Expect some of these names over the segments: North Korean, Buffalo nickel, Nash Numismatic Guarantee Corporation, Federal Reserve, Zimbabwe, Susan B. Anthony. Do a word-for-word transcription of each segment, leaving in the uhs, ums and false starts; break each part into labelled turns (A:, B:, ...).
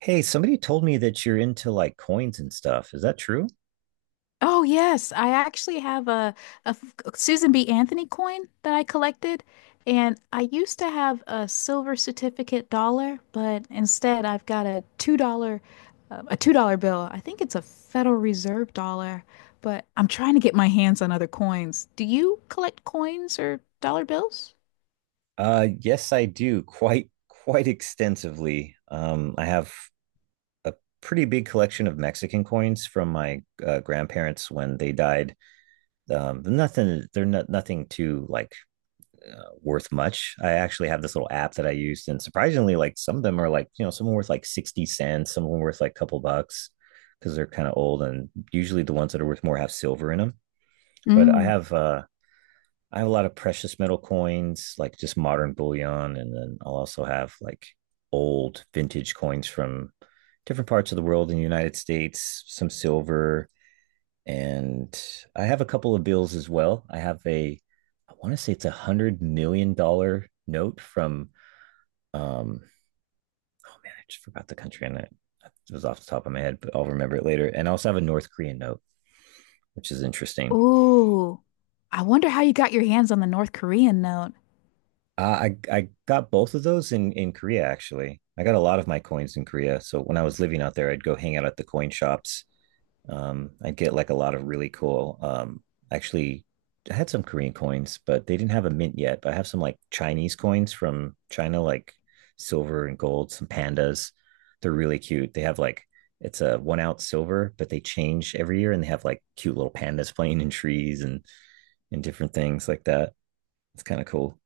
A: Hey, somebody told me that you're into like coins and stuff. Is that true?
B: Oh yes, I actually have a, a f- Susan B. Anthony coin that I collected, and I used to have a silver certificate dollar, but instead I've got a two dollar, uh, a two dollar bill. I think it's a Federal Reserve dollar, but I'm trying to get my hands on other coins. Do you collect coins or dollar bills?
A: Uh, yes, I do quite quite extensively. Um, I have a pretty big collection of Mexican coins from my uh, grandparents when they died. Um, nothing, they're not nothing too like uh, worth much. I actually have this little app that I used, and surprisingly, like some of them are like you know some are worth like sixty cents, some are worth like a couple bucks because they're kind of old, and usually the ones that are worth more have silver in them. But I
B: Mm.
A: have uh, I have a lot of precious metal coins, like just modern bullion, and then I'll also have like old vintage coins from different parts of the world in the United States, some silver, and I have a couple of bills as well. I have a I want to say it's a hundred million dollar note from um oh man, I just forgot the country and it It was off the top of my head, but I'll remember it later. And I also have a North Korean note, which is interesting.
B: Ooh, I wonder how you got your hands on the North Korean note.
A: Uh, I I got both of those in in Korea actually. I got a lot of my coins in Korea. So when I was living out there, I'd go hang out at the coin shops. Um, I'd get like a lot of really cool. Um, actually, I had some Korean coins, but they didn't have a mint yet. But I have some like Chinese coins from China, like silver and gold. Some pandas. They're really cute. They have like it's a one ounce silver, but they change every year, and they have like cute little pandas playing in trees and and different things like that. It's kind of cool.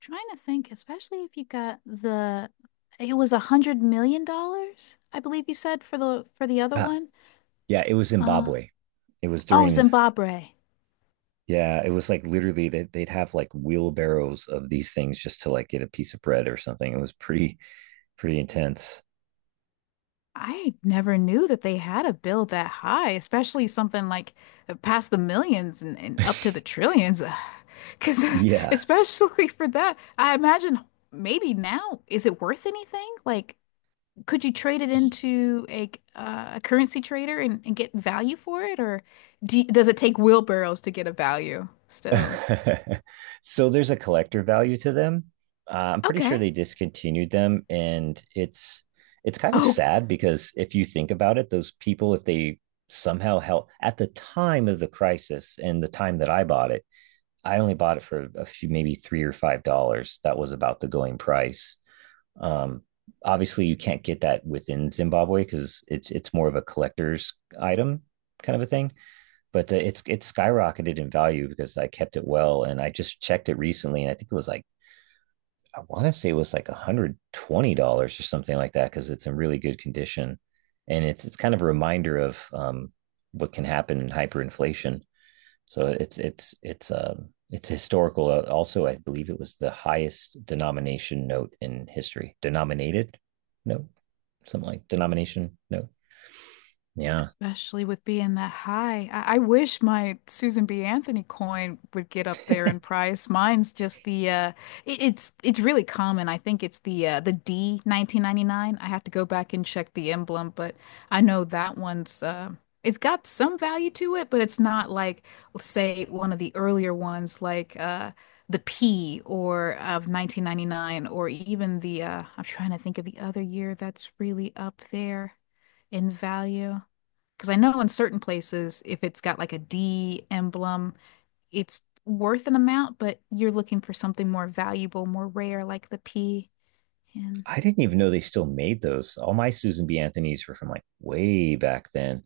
B: Trying to think, especially if you got the it was a hundred million dollars, I believe you said for the for the other
A: Uh,
B: one.
A: Yeah, it was
B: Uh
A: Zimbabwe. It was
B: oh,
A: during
B: Zimbabwe.
A: Yeah, it was like literally that they'd have like wheelbarrows of these things just to like get a piece of bread or something. It was pretty pretty intense.
B: I never knew that they had a bill that high, especially something like uh, past the millions and, and up to the trillions. Because
A: Yeah.
B: especially for that, I imagine maybe now, is it worth anything? Like could you trade it into a uh, a currency trader and, and get value for it, or do, does it take wheelbarrows to get a value still?
A: So there's a collector value to them. Uh, I'm pretty sure
B: Okay.
A: they discontinued them, and it's it's kind of
B: Oh.
A: sad because if you think about it, those people if they somehow help at the time of the crisis and the time that I bought it, I only bought it for a few, maybe three or five dollars. That was about the going price. Um, Obviously, you can't get that within Zimbabwe because it's it's more of a collector's item kind of a thing. But uh, it's it's skyrocketed in value because I kept it well, and I just checked it recently, and I think it was like I want to say it was like one hundred twenty dollars or something like that because it's in really good condition, and it's it's kind of a reminder of um, what can happen in hyperinflation, so it's it's it's um it's historical. Uh, Also, I believe it was the highest denomination note in history. Denominated note, something like denomination note. Yeah.
B: Especially with being that high. I, I wish my Susan B. Anthony coin would get up there in price. Mine's just the uh it, it's it's really common. I think it's the uh the D nineteen ninety-nine. I have to go back and check the emblem, but I know that one's uh, it's got some value to it, but it's not like, let's say, one of the earlier ones like uh the P or of nineteen ninety-nine or even the uh I'm trying to think of the other year that's really up there in value. Because I know in certain places, if it's got like a D emblem, it's worth an amount, but you're looking for something more valuable, more rare, like the P. And
A: I didn't even know they still made those. All my Susan B. Anthony's were from like way back then.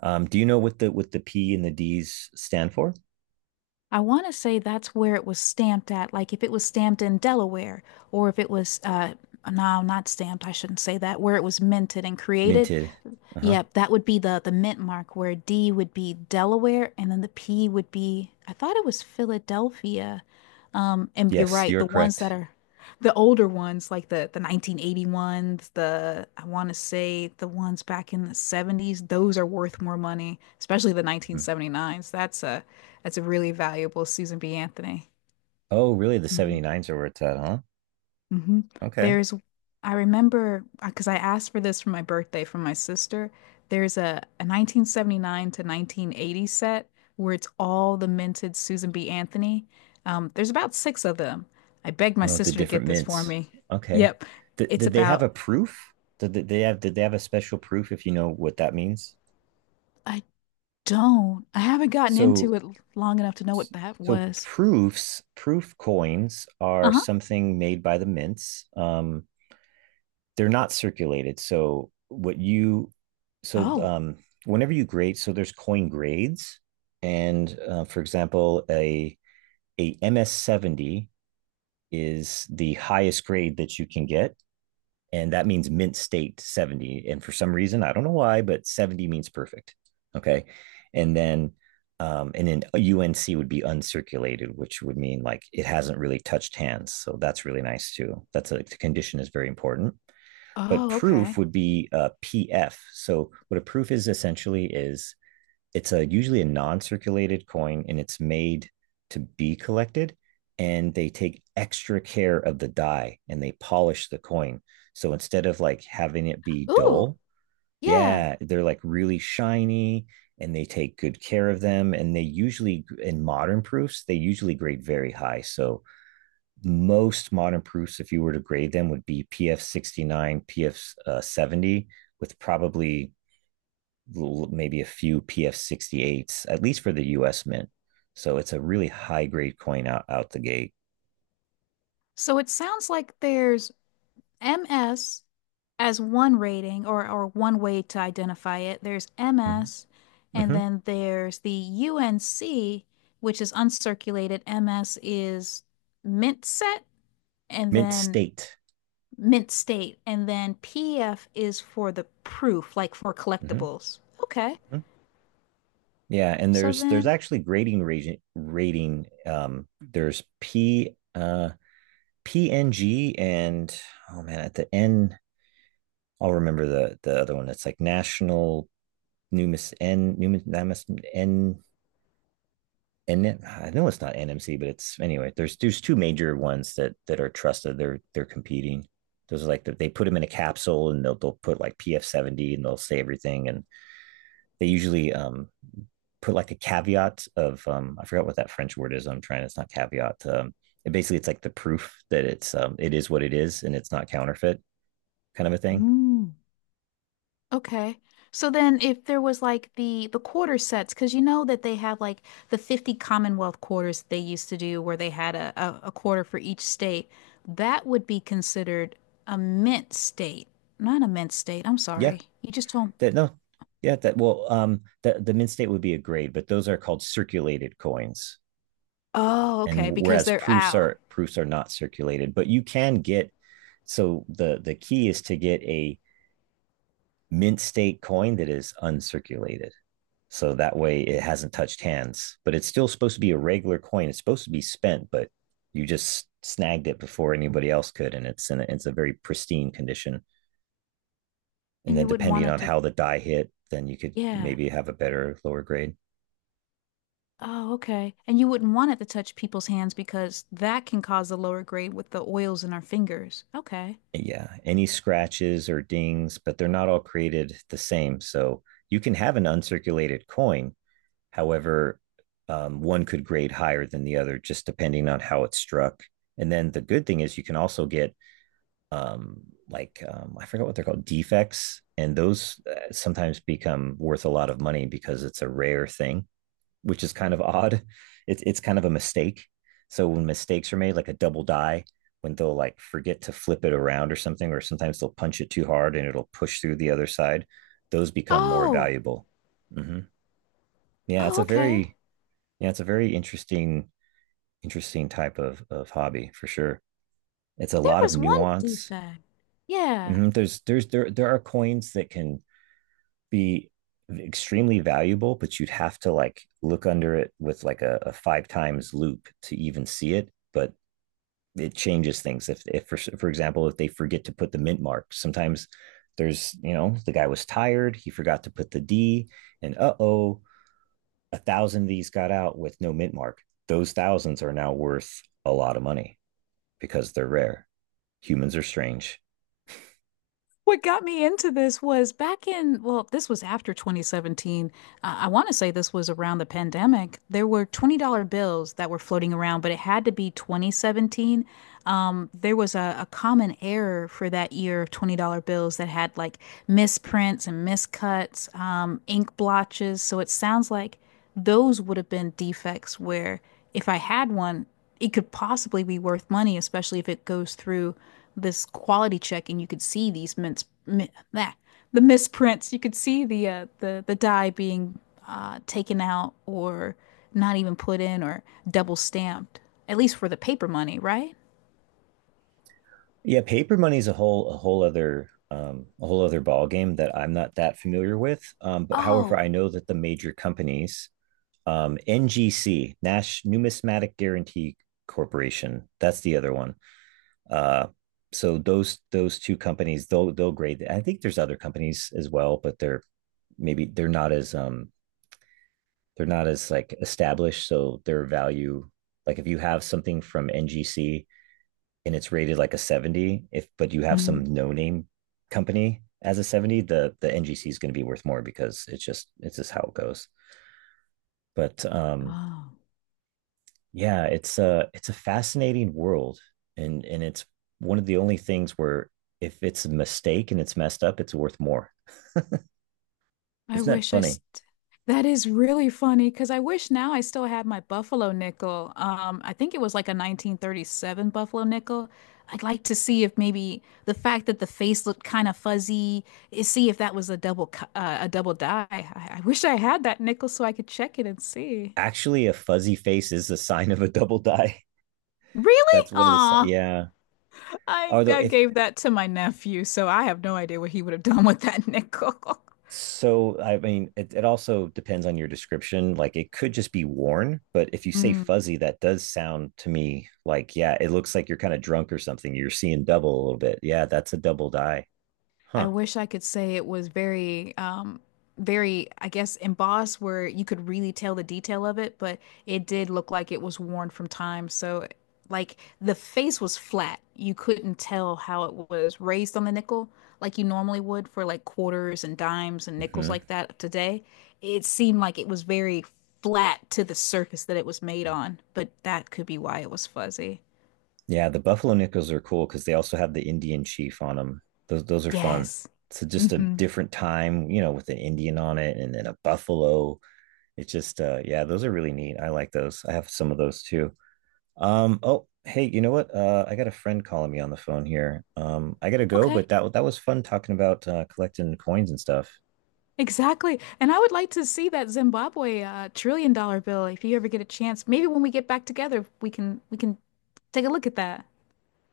A: Um, do you know what the what the P and the D's stand for?
B: I want to say that's where it was stamped at. Like if it was stamped in Delaware, or if it was, uh, no, not stamped, I shouldn't say that, where it was minted and created.
A: Minted. Uh-huh.
B: Yep, that would be the the mint mark where D would be Delaware and then the P would be, I thought, it was Philadelphia. Um, and you're
A: Yes,
B: right,
A: you're
B: the ones that
A: correct.
B: are the older ones like the the nineteen eighty ones, the, I want to say, the ones back in the seventies, those are worth more money, especially the
A: Mhm.
B: nineteen seventy-nines. That's a, that's a really valuable Susan B. Anthony.
A: Oh, really? The seventy-nines are where it's at, huh?
B: Hmm.
A: Okay.
B: There's, I remember because I asked for this for my birthday from my sister. There's a, a nineteen seventy-nine to nineteen eighty set where it's all the minted Susan B. Anthony. Um, there's about six of them. I begged my
A: Oh, the
B: sister to
A: different
B: get this for
A: mints.
B: me.
A: Okay.
B: Yep.
A: Did,
B: It's
A: did they have
B: about,
A: a proof? Did they have did they have a special proof, if you know what that means?
B: I don't, I haven't gotten
A: So
B: into it long enough to know what that
A: so
B: was.
A: proofs, proof coins are
B: Uh-huh.
A: something made by the mints. Um, they're not circulated. So what you so
B: Oh,
A: um Whenever you grade, so there's coin grades, and uh, for example, a a M S seventy is the highest grade that you can get, and that means mint state seventy. And for some reason, I don't know why, but seventy means perfect. Okay. And then um, and then unc would be uncirculated, which would mean like it hasn't really touched hands, so that's really nice too. That's a the condition is very important. But
B: oh,
A: proof
B: okay.
A: would be uh, pf. So what a proof is essentially is it's a usually a non-circulated coin, and it's made to be collected, and they take extra care of the die and they polish the coin. So instead of like having it be
B: Ooh,
A: dull,
B: yeah.
A: yeah, they're like really shiny, and they take good care of them, and they usually in modern proofs they usually grade very high. So most modern proofs, if you were to grade them, would be pf sixty-nine, pf, uh, seventy, with probably maybe a few P F sixty-eights, at least for the U S mint. So it's a really high grade coin out, out the gate.
B: So it sounds like there's M S as one rating, or, or one way to identify it. There's
A: Mhm.
B: M S, and
A: Mhm.
B: then there's the U N C, which is uncirculated. M S is mint set, and
A: Mint
B: then
A: state.
B: mint state, and then P F is for the proof, like for
A: Mhm.
B: collectibles. Okay.
A: Mhm. Yeah, and
B: So
A: there's there's
B: then,
A: actually grading rating, rating um there's P uh P N G, and oh man, at the N, I'll remember the the other one that's like national numis, N numis, N, and it- I know it's not N M C, but it's anyway. There's there's two major ones that that are trusted. They're they're competing. Those are like the, they put them in a capsule and they'll they'll put like P F seventy, and they'll say everything, and they usually um put like a caveat of um I forgot what that French word is. I'm trying. It's not caveat. Um, it basically it's like the proof that it's um it is what it is and it's not counterfeit, kind of a thing.
B: hmm. Okay. So then if there was like the the quarter sets, because you know that they have like the fifty Commonwealth quarters that they used to do where they had a, a, a quarter for each state, that would be considered a mint state. Not a mint state. I'm
A: Yeah.
B: sorry. You just told.
A: That no. Yeah. That, well, um The the mint state would be a grade, but those are called circulated coins,
B: Oh, okay,
A: and
B: because
A: whereas
B: they're
A: proofs
B: out.
A: are proofs are not circulated, but you can get so the the key is to get a mint state coin that is uncirculated, so that way it hasn't touched hands, but it's still supposed to be a regular coin. It's supposed to be spent, but you just snagged it before anybody else could, and it's in a, it's a very pristine condition. And
B: And
A: then
B: you wouldn't
A: depending
B: want it
A: on
B: to.
A: how the die hit, then you could
B: Yeah.
A: maybe have a better lower grade.
B: Oh, okay. And you wouldn't want it to touch people's hands because that can cause a lower grade with the oils in our fingers. Okay.
A: Yeah, any scratches or dings, but they're not all created the same. So you can have an uncirculated coin. However, um, one could grade higher than the other, just depending on how it struck. And then the good thing is you can also get um, like um, I forget what they're called, defects, and those uh, sometimes become worth a lot of money because it's a rare thing, which is kind of odd. It's it's kind of a mistake. So when mistakes are made, like a double die, when they'll like forget to flip it around or something, or sometimes they'll punch it too hard and it'll push through the other side, those become more
B: Oh,
A: valuable. Mm-hmm. Yeah, it's
B: oh,
A: a
B: okay.
A: very yeah, it's a very interesting interesting type of of hobby for sure. It's a
B: There
A: lot of
B: was one
A: nuance.
B: defect. Yeah.
A: Mm-hmm. There's there's there there are coins that can be extremely valuable, but you'd have to like look under it with like a, a five times loop to even see it. But it changes things. If, if for, for example, if they forget to put the mint mark, sometimes there's, you know, the guy was tired, he forgot to put the D, and uh oh, a thousand of these got out with no mint mark. Those thousands are now worth a lot of money because they're rare. Humans are strange.
B: What got me into this was back in, well, this was after twenty seventeen. Uh, I want to say this was around the pandemic. There were twenty dollars bills that were floating around, but it had to be twenty seventeen. Um, there was a, a common error for that year of twenty dollars bills that had like misprints and miscuts, um, ink blotches. So it sounds like those would have been defects where, if I had one, it could possibly be worth money, especially if it goes through this quality check and you could see these mints, mi that, the misprints. You could see the uh, the the die being uh, taken out, or not even put in, or double stamped, at least for the paper money, right?
A: Yeah, paper money is a whole a whole other um, a whole other ball game that I'm not that familiar with. Um, but however, I
B: Oh,
A: know that the major companies, um, N G C, Nash Numismatic Guarantee Corporation, that's the other one. Uh, so those those two companies, they'll they'll grade. I think there's other companies as well, but they're maybe they're not as um they're not as like established, so their value. Like if you have something from N G C and it's rated like a seventy, if but you have
B: hmm.
A: some no name company as a seventy, the the ngc is going to be worth more because it's just it's just how it goes, but um yeah, it's a it's a fascinating world, and and it's one of the only things where if it's a mistake and it's messed up, it's worth more.
B: I
A: Isn't that
B: wish I
A: funny?
B: st That is really funny because I wish now I still had my Buffalo nickel. Um, I think it was like a nineteen thirty-seven Buffalo nickel. I'd like to see if maybe the fact that the face looked kind of fuzzy, is see if that was a double co- uh, a double die. I, I wish I had that nickel so I could check it and see.
A: Actually, a fuzzy face is a sign of a double die.
B: Really?
A: That's one of the si-
B: Aw,
A: yeah.
B: I
A: Although
B: I
A: if
B: gave that to my nephew, so I have no idea what he would have done with that nickel.
A: so, I mean, it, it also depends on your description. Like it could just be worn, but if you say
B: Mm.
A: fuzzy, that does sound to me like yeah, it looks like you're kind of drunk or something. You're seeing double a little bit. Yeah, that's a double die,
B: I
A: huh?
B: wish I could say it was very, um, very, I guess, embossed, where you could really tell the detail of it, but it did look like it was worn from time. So, like, the face was flat. You couldn't tell how it was raised on the nickel like you normally would for like quarters and dimes and nickels
A: Hmm.
B: like that today. It seemed like it was very flat to the surface that it was made on, but that could be why it was fuzzy.
A: Yeah, the buffalo nickels are cool because they also have the Indian chief on them. Those those are fun.
B: Yes.
A: So just a
B: Hmm.
A: different time, you know, with an Indian on it, and then a buffalo. It's just uh yeah, those are really neat. I like those. I have some of those too. Um oh, hey, you know what? Uh I got a friend calling me on the phone here. Um I got to go,
B: Okay.
A: but that that was fun talking about uh collecting coins and stuff.
B: Exactly. And I would like to see that Zimbabwe uh, trillion dollar bill if you ever get a chance. Maybe when we get back together, we can we can take a look at that.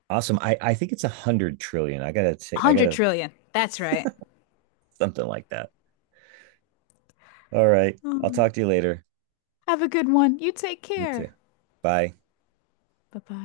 A: Awesome. I I think it's a one hundred trillion. I got to take I got
B: one hundred
A: to,
B: trillion. That's right.
A: something like that. All right. I'll talk
B: Mm.
A: to you later.
B: Have a good one. You take
A: You too.
B: care.
A: Bye.
B: Bye-bye.